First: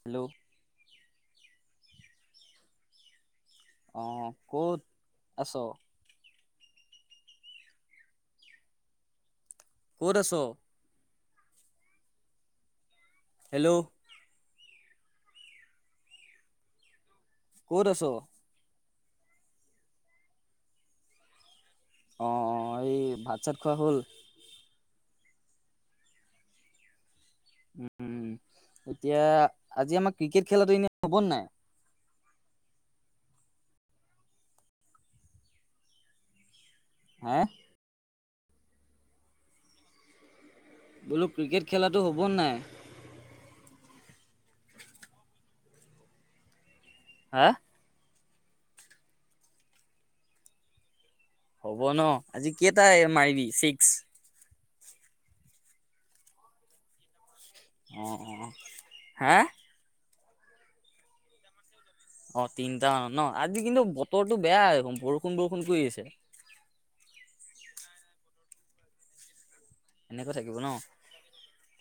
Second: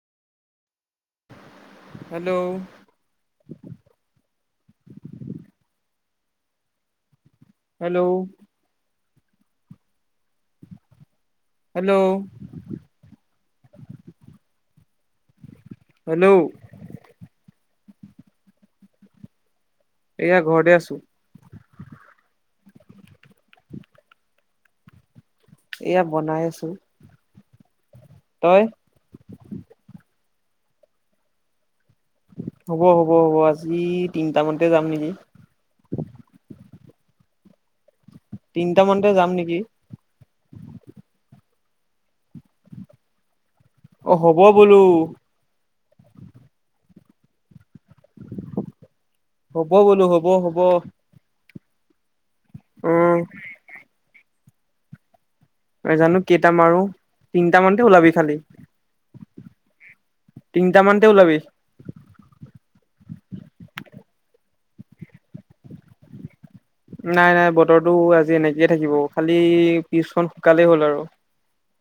Hello hello অহ, ক'ত আছ? হেল্ল' ক'ত আছ? হেল্ল' হেল্ল' হেল্ল' ক'ত আছ? এইয়া ঘৰতে আছো। অ, এই ভাত চাত খোৱা হ'ল? এইয়া বনাই আছো। উম, তই এতিয়া আজি আমাক ক্ৰিকেট খেলাটো এনেই হ'ব নাই? হ'ব-হ'ব-হ'ব, আজি তিনটামানতে যাম নেকি? আ? তিনটা মানতে যাম নেকি? বোলো ক্ৰিকেট খেলাটো হ'ব নাই? অ, হ'ব বোলো। হা? হ'ব বোলো, হ'ব-হ'ব। হব ন? আজি কেইটা এ মাৰিবি চিক্স? নেজানো কেইটা মাৰো তিনিটামানতে ওলাবি খালি হে তিনিটা মানতে ওলাবি অ তিনটা মানত ন আজি কিন্তু বতৰটো বেয়া বৰষুণ বৰষুণ কৰি আছে। নাই নাই বতৰতো আজি এনেকয়ে থাকিব খালি এনেকৈ পিছখন থাকিব ন সুকালেই হ'ল আৰু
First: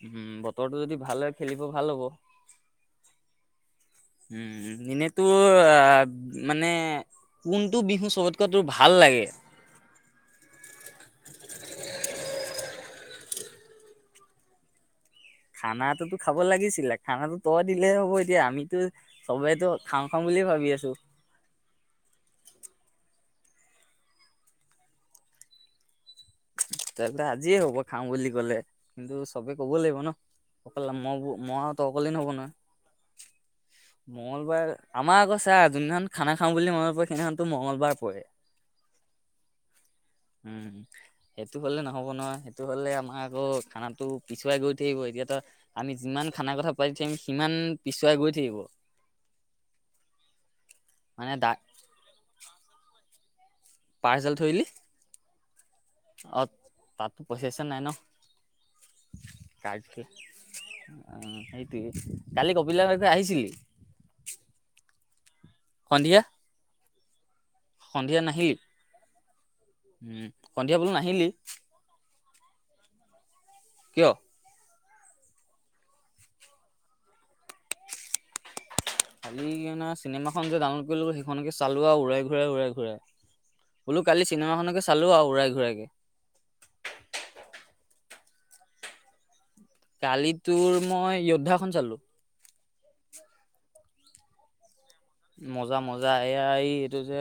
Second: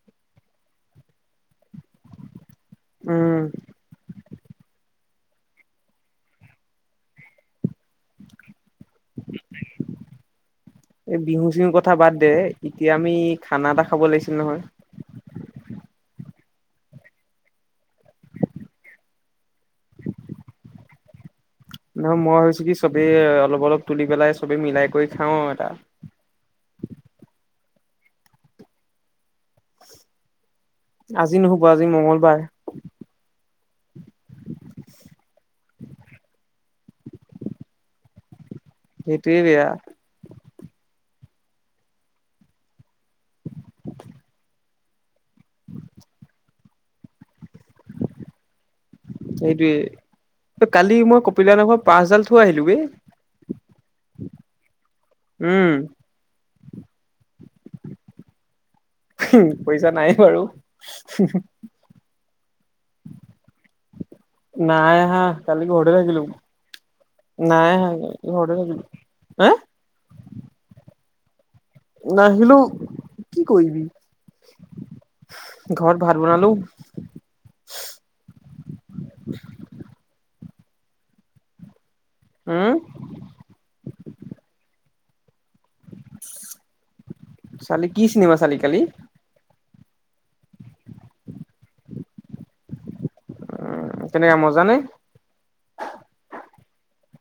উম বতৰটো যদি ভালে খেলি ভাল হ'ব উম উম এনেই ত তোৰ আহ মানে কোনটো বিহু চবতকৈ তোৰ ভাল লাগে এই বিহু চিহুৰ কথা বাদ দে এতিয়া আমি খানা এটা খাব লাগিছিল নহয় খানাটোতো খাব লাগিছিলে খানা তই দিলে হ'ব এতিয়া আমিতো চবে ত খাওঁ খাওঁ বুলিয়ে ভাবি আছো। নহয় মই ভাবিছো কি চবেই অলপ অলপ তুলি পেলাই চবে মিলাই কৰি খাও এটা চেল্লা আজিয়ে হব খাওঁ বুলি কলে কিন্তু চবে কব লাগিব ন? অকল মই আজি মই নহ'ব তই আজি অকলে নহব মঙ্গলবাৰ নহয় মঙলবাৰে আমাৰ আকৌ চাৰ যোনদিনাখন খানা খাওঁ তোলে মনত পৰে সেই দিনাখনো মঙলবাৰ পৰে সেইটোৱেই বেয়া উম সেইটো হ'লে নহ'ব নহয় সেইটো হ'লে আমাৰ আকৌ খানাটো পিছুৱাই গৈ থাকিব এতিয়া তা আমি যিমান খানা কথা পাতি থাকিম সিমান পিছুৱাই গৈ থাকিব সেইটোৱে কালি মই মানে দা কপিলা নামৰ পাচডাল থৈ আহিলো বে পাৰ্চেল থৈ আহিলি উম তাতো পইচা চইচা নাই ন কাৰ্ড পইচা কে নাই বাৰু। উম সেইটোৱে কালি কপিলা বাইদেউ আহিছিলি নাই আহা কালি ঘৰতেই সন্ধিয়া থাকিলো নাই সন্ধিয়া নাহিলি অহা ঘৰতেই উম সন্ধিয়া থাকিলো [unintelligible] নাহিলো কি কৰিবি কিয় ঘৰত ভাত বনালো খালিকেনে চিনেমা খন যে ডাউনলোড কৰিলো, সেইখনকে চাল উৰাই-ঘূৰাই, উম উৰাই-ঘূৰাই। বোলো কালি চিনেমাখনকে চালো আৰু উৰাই চালি [unintelligible] কি চিনেমা চালি কালি? কালি তোৰ মই যোদ্ধাখন চালো। উ কেনেকা মজা নে? মজা মজা, এইয়া এই-এইটো যে,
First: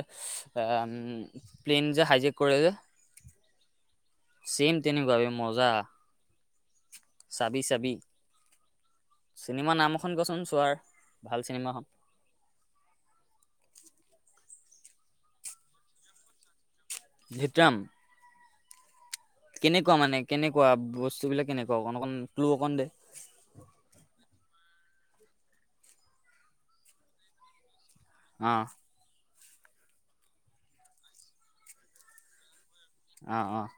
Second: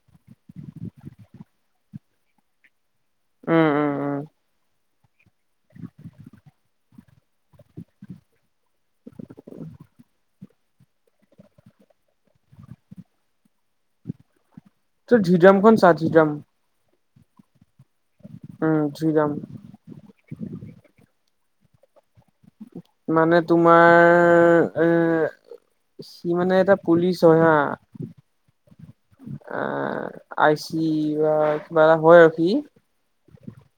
প্লেন যে হাইজেক কৰে যে। উম উম। উম ছেম তেনেকুৱা বে মজা। চাবি চাবি, চিনেমা নাম এখন কচোন চোৱাৰ, ভাল চিনেমাখন তোৰ ধিডামখন চা, ধিডাম ধিত্ৰম উম। ধৃড্ৰাম। কেনেকুৱা মানে, কেনেকুৱা বস্তুবিলাক? কেনেকুৱা? অকণ অকণ ক্লু অকণ দে মানে তোমাৰ! এ সি মানে এটা পুলিচ হয় হা! অ'। আ আইচি বা কিবা এটা হয় আৰু সি! অ' অ'।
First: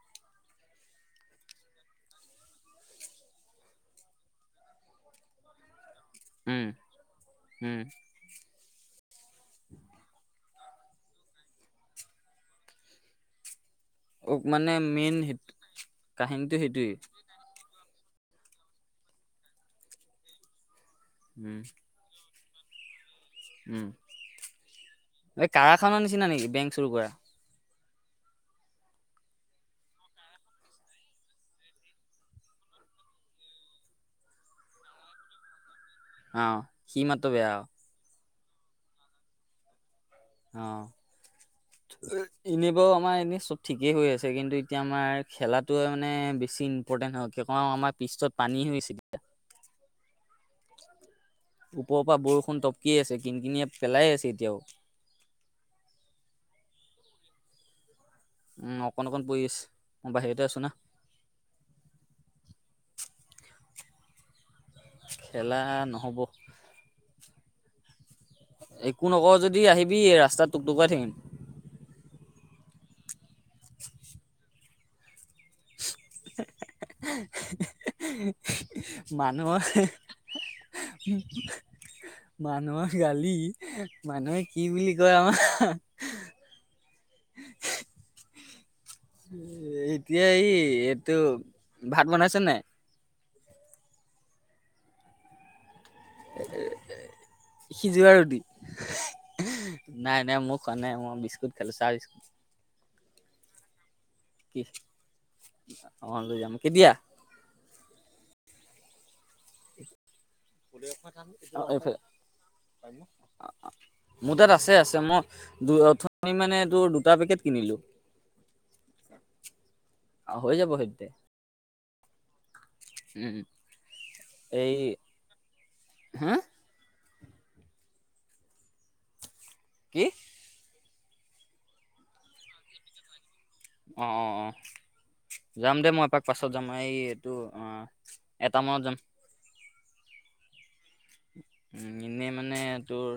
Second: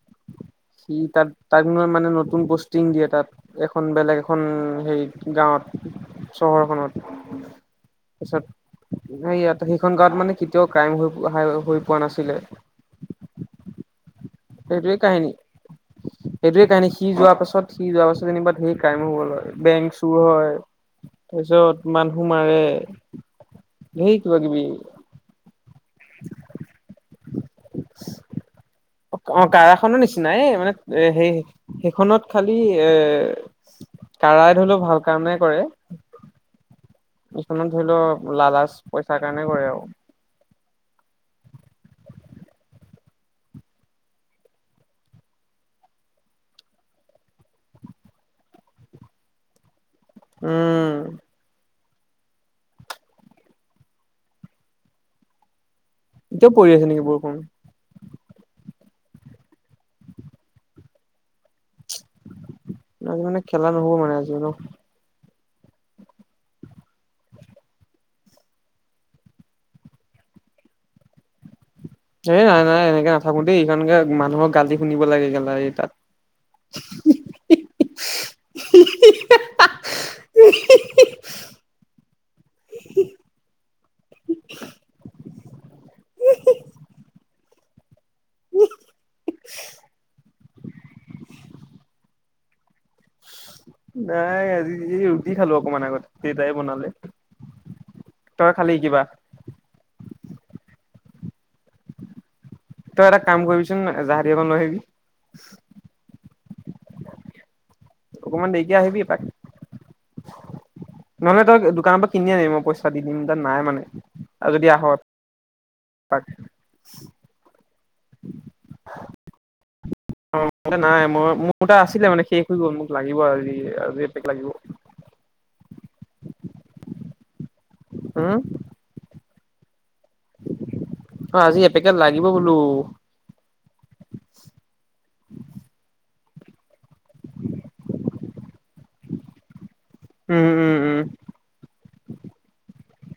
সি তাত-তাত মানে নতুন পষ্টিং দিয়ে তাত, এখন বেলেগ এখন হেৰি গাঁৱত। উম চহৰখনত, উম তাৰপিছত নাই, ইয়াতো সেইখন গাঁৱত মানে [unintelligible] কেতিয়াও ক্ৰাইম হৈ-হৈ পোৱা নাছিলে। অ' মানে সেইটোৱে মেইন কাহিনী হে-কাহিনীটো সেইটোৱে কাহিনী সেইটোৱেই। সি যোৱাৰ পাছত সি যোৱাৰ পাছত যেনিবা ধেৰ ক্ৰাইম হ'ল হয়, বেংক চুৰ হয়। উম তাৰপিছত, মানুহ মাৰে। ধেই কিবাকিবি! খানা নিচিনা নেকি? বেংক চুৰ কৰা অ' কাৰাখনৰ নিচিনাই, মানে এ সেই-সেইখনত খালি এ, কাৰাই ধৰি লওক ভাল কামে কৰে। অ'। সি মাতো বেয়া। কিছুমানে ধৰি লও লালাচ, পইচাৰ কাৰণে কৰে আৰু। অ', এনে বাৰু আমাৰ এনেই চব ঠিকেই হৈ আছে। কিন্তু এতিয়া আমাৰ খেলাটোৱে মানে বেছি ইম্পৰ্টেণ্ট হয়, কি কও আমাৰ পিতছত পানী হৈছে এতিয়া। উম। ওপৰৰ পৰা বৰষুণ টপকিয়ে আছে, কিনকিনিয়া পেলাইয়ে আছে এতিয়াও। এতিয়াও পৰি আছে নেকি বৰষুণ? উম, অকণ-অকণ পৰি আছে। মই বাহিৰতে আছো না। আজি মানে খেলা নহ'ব মানে আজি আৰু খেলা নহ'ব। একো নকৱ যদি আহিবি ৰাস্তাত টুকটুকৰাই থাকিম। এ নাই নাই এনেকে নাথাকো দেই। এই কাৰণে মানুহৰ গালি শুনিব লাগে গ মানুহৰ মানুহৰ গালি মানুহে কি বুলি কয় আমাৰ উম এতিয়া এই এইটো ভাত বনাইছ নে? নাই। আজি ৰুটি খালো অকমান আগতে দেউতাই বনালে সিজোৱা ৰুটি তই খালি কিবা নাই নাই মোৰ খোৱা নাই মই বিচ খেল চাই লৈছো তই এটা কাম কৰিবি চোন। ছোতা হাতি এখন লৈ আহিবি অ লৈ যাম কেতিয়া? অকমান দেৰিকে আহিবি এপাক। নহ'লে তই দোকানৰ পৰা কিনি আনিবি মই পইচা দি দিম তাত নাই মানে মোৰ তাত আৰু যদি আছে আহ আছে মই এপাক ওথনি মানে ত দুটা পেকেট কিনিলো। এ অ' নাই মই মোৰ। আছিলে মানে সেই গ'ল মোক লাগিব উম আজি আজি এপেকেট লাগিব এই হা হ কি? অ' আজি এপেকেটত লাগিব বোলো অ' অ' অ' যাম দে মই এপাক পাছত মই এই এইটো অ' এটা মানত যাম। উম, উম, উম, উ এনেই মানে তোৰ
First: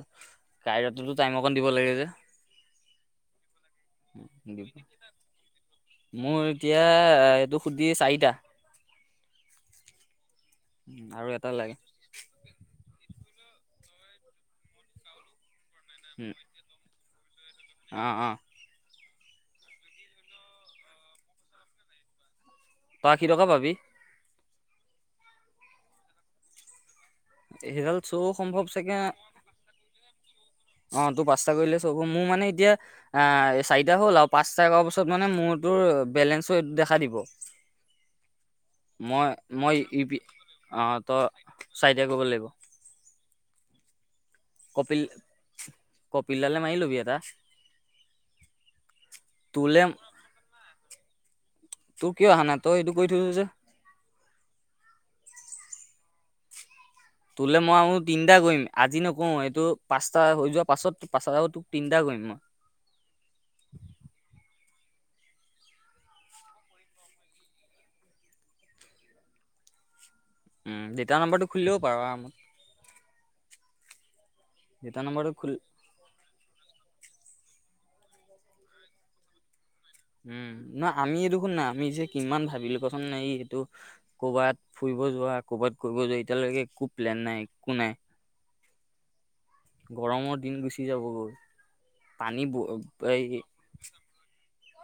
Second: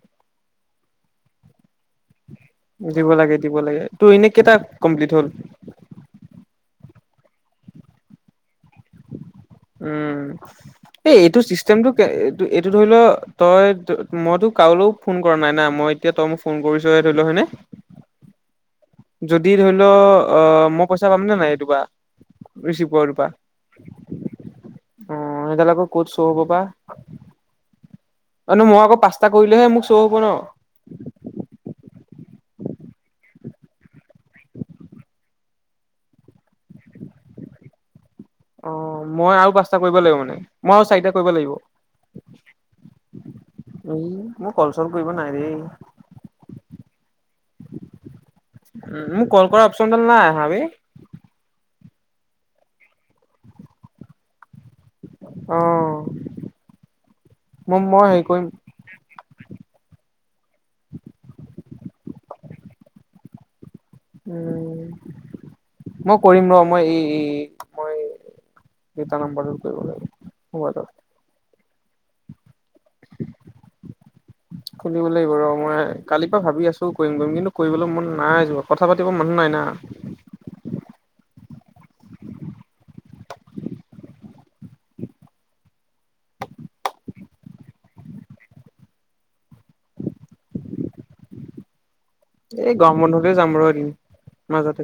তাইৰ তাতো টাইম অকণ দিব লাগে যে। ব দিব লাগে দি লাগে তুৰ এনেই কেইটা দিব। কমপ্লিট হ'ল। মোৰ এতিয়া এইটো সুধি চাৰিটা। উম উম, এই আৰু এইটো এটা লাগে। চিষ্টেমটো এইটো এইটো ধৰি লোৱা। তই মইতো কাৰোলৈও ফোন কৰা নাই না মই এতিয়া তই উম, মোক ফোন কৰিছে ধৰি ল হয়নে? অ', অ', যদি ধৰি ল আহ মই পইচা পামনেে নাই এইটোপা তই আশী টকা পাবি। অ এতিয়া জানো ক'ত শো হ'ব বা? স গাল [unintelligible] আৰু মই আকৌ পাঁচটা কৰিলেহে মোক শ্ব' হ'ব অ', তোৰ পাঁচটা ন? কৰিলে চব মোৰ মানে এতিয়া অ চাৰিটা হ'ল। পাঁচতা কৰা পাছত মানে মোৰ তোৰ বেলেঞ্চো দেখা দিব। অ মই আৰু পাঁচটা কৰিব লাগিব মানে মই আৰু অ', চাৰিটা তই কৰিব লাগিব। চাৰিটা কৰিব লাগিব। উম মোক কল চল কপিল কৰিব নাই দেই কপিলদালে মাৰি ল'বি এটা উ মোক কল কৰা তোৰলে অপচনডাল নাই বেই। তোৰ কিয় আহা নাই তই এইটো কৰি থৈছ যে। অহ তোলে মই আৰু তিনিটা কৰিম আজি নকওঁ এইটো পাঁচটা হৈ যোৱা পাছত পাঁচটা তোক তিনটা কৰিম মই। উম মই কৰিম ৰ মই এই মই দুটা নম্বৰটো কৰিব লাগিব। উম মোবাইলত যেতিয়া নম্বৰটো খুলি লবও পাৰ আৰামত। [inaudible] দেউতাৰ খুলিব নাম্বাৰটো লাগিব ৰ খুলি মই কালিৰ পৰা ভাবি আছো কৰিম কৰিম কিন্তু কৰিবলৈ মন নাই যোৱা কথা পাতিব মানুহ নাই না। উম নহ আমি এই দেখুন নাই আমি যে কিমান ভাবিলো কোৱাচোন হেৰি এইটো কৰ'বাত ফুৰিব যোৱা ক'বাত কৰিব যোৱা এতিয়ালৈকে একো প্লেন নাই একো নাই গৰমৰ দিন গুচি যাব গৈ। এই গৰম বন্ধতে যাম বাৰু এদিন। মাজতে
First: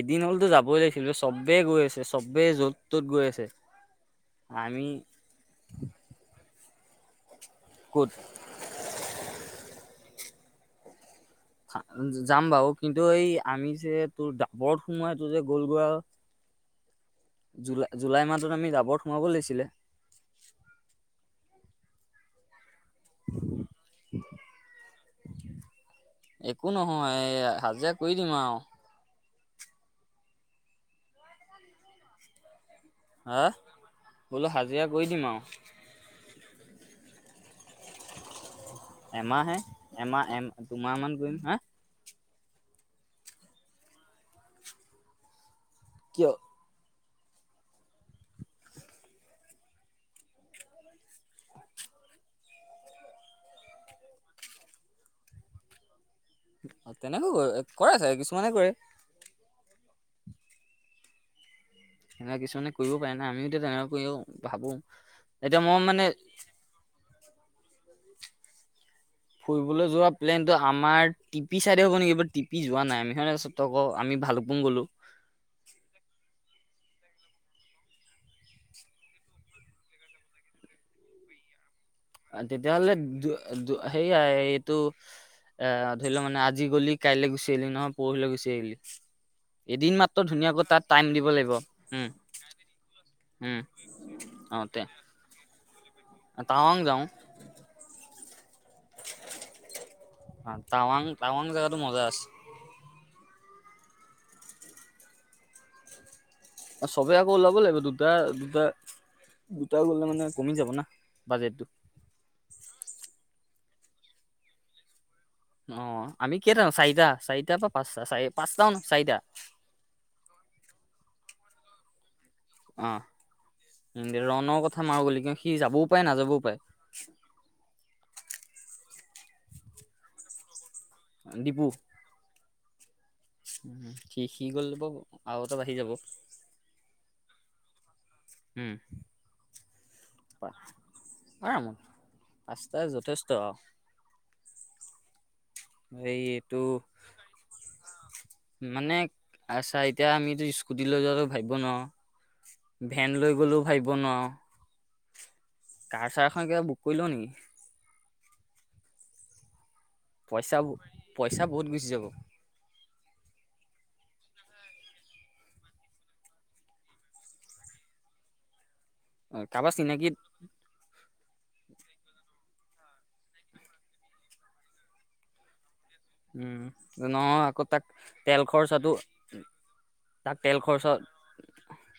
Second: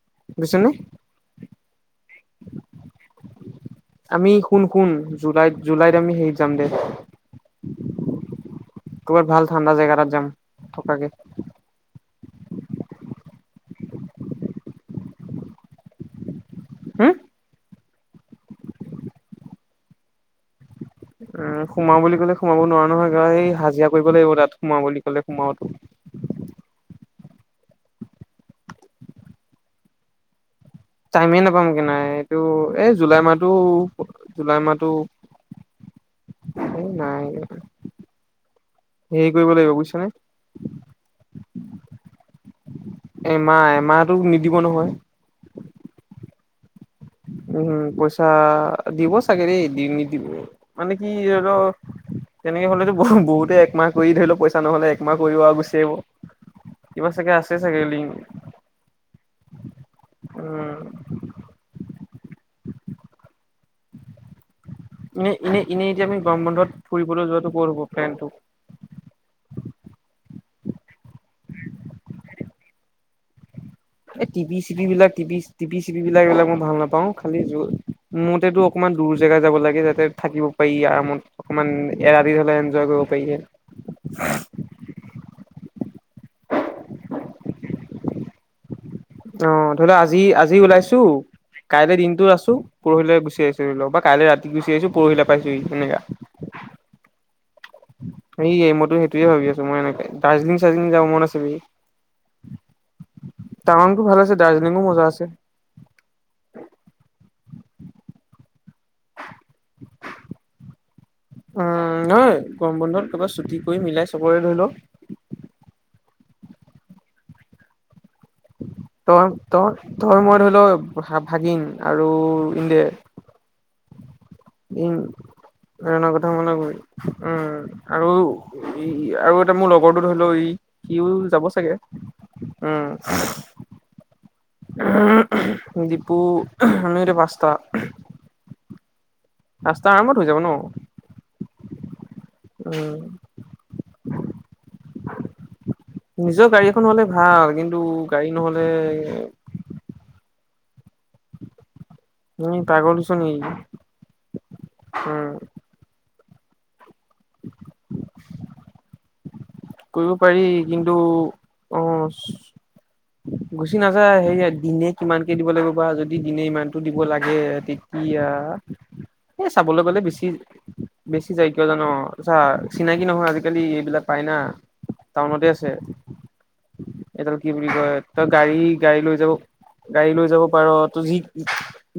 এদিন হ'লতো বুজিছনে যাবই লাগিছিল চব চবেই গৈছে আমি শুন আমি শুন জুলাইত জুলাইত আমি হেই জামগে। ক'ত কৰ'বাত ভাল ঠাণ্ডা জেগা এটাত যাম। থকাকে। যাম বাৰু কিন্তু এই আমি যে তোৰ ডাবৰত সোমোৱাই তোৰ যে গ'লগোৱা আৰু হুম জুলাই জুলাই মাহত আমি ডাবৰত সোমাব লাগিছিলে। উম সোমাও বুলি ক'লে সোমাব নোৱাৰ নোৱাৰ নহয় গ এই হাজিৰা কৰিব লাগিব তাত সোমোৱা বুলি ক'লে সোমাৱওটো এ হাজিৰা কৰি দিম আৰু। টাইমেই নাপাম কি নাই এইটো এই জুলাই হা মাহটো বোলো জুলাই হাজিৰা মাহটো কৰি দিম আৰু উ নাই হেৰি কৰিব এমাহে লাগিব বুজিছানে এমাহ এমাহ দুমাহ মান কৰিম হা। এমাহ এমাহটো নিদিব নহয়। অ, উম উ উ, পইচা দিব চাগে দেই দি নিদিব মানে কি ধৰিলও তেনেকে হলেতো ই হি বহুতে একমাহ কৰি ধৰি লও পইচা নহলে একমাহ কৰিব আৰু গুচি আহিব। কিবা চাগে তেনেকৈ আছে চাগে কৰা লিংক যায় কিছুমানে কৰে উম উ সেনেকুৱা কিছুমানে কৰিব পাৰে না আমি ও তো তেনেকৈও ভাবো এনেই এনেই মই এনেই মানে এতিয়া আমি গৰম বন্ধত ফুৰিবলৈ যোৱাত এইটো পৰব ফেনটো ঢি ঢি ঢি ফুৰিবলৈ যোৱা প্লেন ত আমাৰ টিপি চাইডে হ'ব নেকি বাট টিপি যোৱা নাই আমি হেয়া আৰু চব এ টিপি-চিপি বিলাক টিপি-চিপি বিলাক এইবিলাক মই ভাল নাপা পাওঁ খালি য মুঠতে অকণমান দূৰ জেগা যাব লাগে যাতে থাকিব পাৰি আৰামত অকমান এৰাতি আ হলে এনজয় তেতিয়াহলে কৰিব দু পাৰি দু সেয়াই এইটো এ ধৰি লোৱা মানে আজি গলি কাইলে গুচি আহিলি ন। পৰহিলৈ গুচি আহিলি। অ অ অ এদিন ধৰিলোৱা আজি মাত্ৰ আজি ধুনীয়াকৈ তাত ওলাইছো টাইম দিব লাগিব কাইলৈ উম দিনটো আছো পৰহিলৈ গুচি উম আহিছো ধৰিলওক বা কাইলৈ ৰাতি গুচি আহিছো পৰহিলৈ পাইছো ই এনেকা তাৱাং যাওঁ। সেয়েই মইতো সেইটোৱে ভাবি আছো মই এনেকে অ, দাৰ্জিলিং-চাৰ্জিলিং টাৱাং যাব মন আছে টাৱাং বি জেগাতো মজা আছে তাৱাংতো ভাল আছে দাৰ্জিলিংও মজা আছে। আ চবে আকৌ ওলাব লাগিব দুটা দুটা দুটা গলে মানে কমি যাব না বাজেটটো উম নহয় গৰম বন্ধত ক'ৰবাত ছুটি কৰি মিলাই চবৰে ধৰি লও অ অ অ, আমি কেইটা চাৰিটা চাৰিটাৰ পৰা পাঁচ ত ত তই মই ধৰিলও এ হা ভাগিন আৰু ইণ্ডিয়া অ ৰণৰ কথা বিং মাৰো বুলি কিয় সি যাবও পাৰে নিৰণৰ কথা নাযাবও মনত পাৰে পৰিল উম আৰু ই ই আৰু এটা মোৰ লগৰটো ধৰি লও ই সিওল যাব চাগে। উম উ সি সি গলে বাৰু আৰু এটা বাঢ়ি যাব। ডিপু আমি এতিয়া পাঁচটা হুম। ৰাস্তা আৰামত হৈ যাব ন আৰামত। পাঁচটাই উম যথেষ্ট আৰু এই নিজৰ এইটো গাড়ী এখন হলে ভাল কিন্তু গাড়ী নহলে মানে আচ্ছা এতিয়া আমিতো স্কুটিলৈ যোৱাতো ভাবিব নোৱাৰো তুমি পাগল হৈছ ভেন লৈ নেকি গ'লো ভাবিব নোৱাৰ। উম। এচাৰ এখন কিবা বুক কৰি লওঁ নেক কৰিব পাৰি, পইচা কিন্তু পইচা বহুত গুচি যাব অঁ গুচি নাযায় সেয়া দিনে কিমানকে দিব লাগিব বা যদি দিনে ইমানটো দিব লাগে তেতিয়া এ কাৰোবাৰ চাবলৈ গ'লে চিনাকিত বেছি বেছি যাই কিয় জান তই চা চিনাকি নহয় আজিকালি এইবিলাক পায় ন। টাউনতে আছে। উম। এডাল নহয় কি আকৌ বুলি তাক কয় তই তেল গাড়ী খৰচাটো গাড়ী লৈ যাব গাড়ী লৈ তাক যাব তেল পাৰ খৰচা তই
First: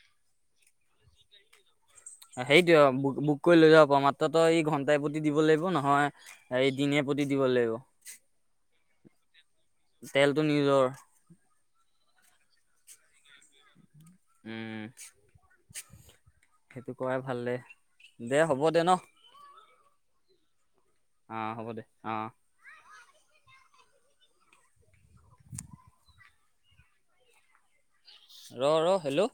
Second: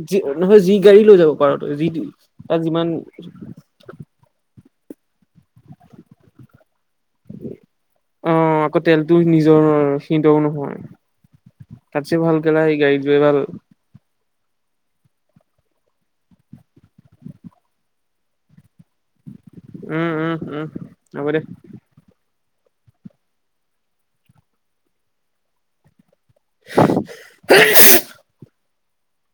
যি নহয় যি গাডী লৈ যাব পাৰ তই তাত সেইটোয়ে যিমান বুক কৰি লৈ যাব পাৰ মাত্ৰই এই তাত দিব লাগিব নহয় এই দিনে প্ৰতি দিব অ আকৌ তেলটো নিজৰ লাগিব সিন্দও তেলটো নহয় নিজৰ। তাতছে ভাল গাড়ীত যোৱাই ভাল। উম সেইটো কৰাই ভাল দে দে হ'ব দে ন উম উম উম। অঁ হ'ব দে অঁ [unintelligible] ৰ ৰ হেল্ল'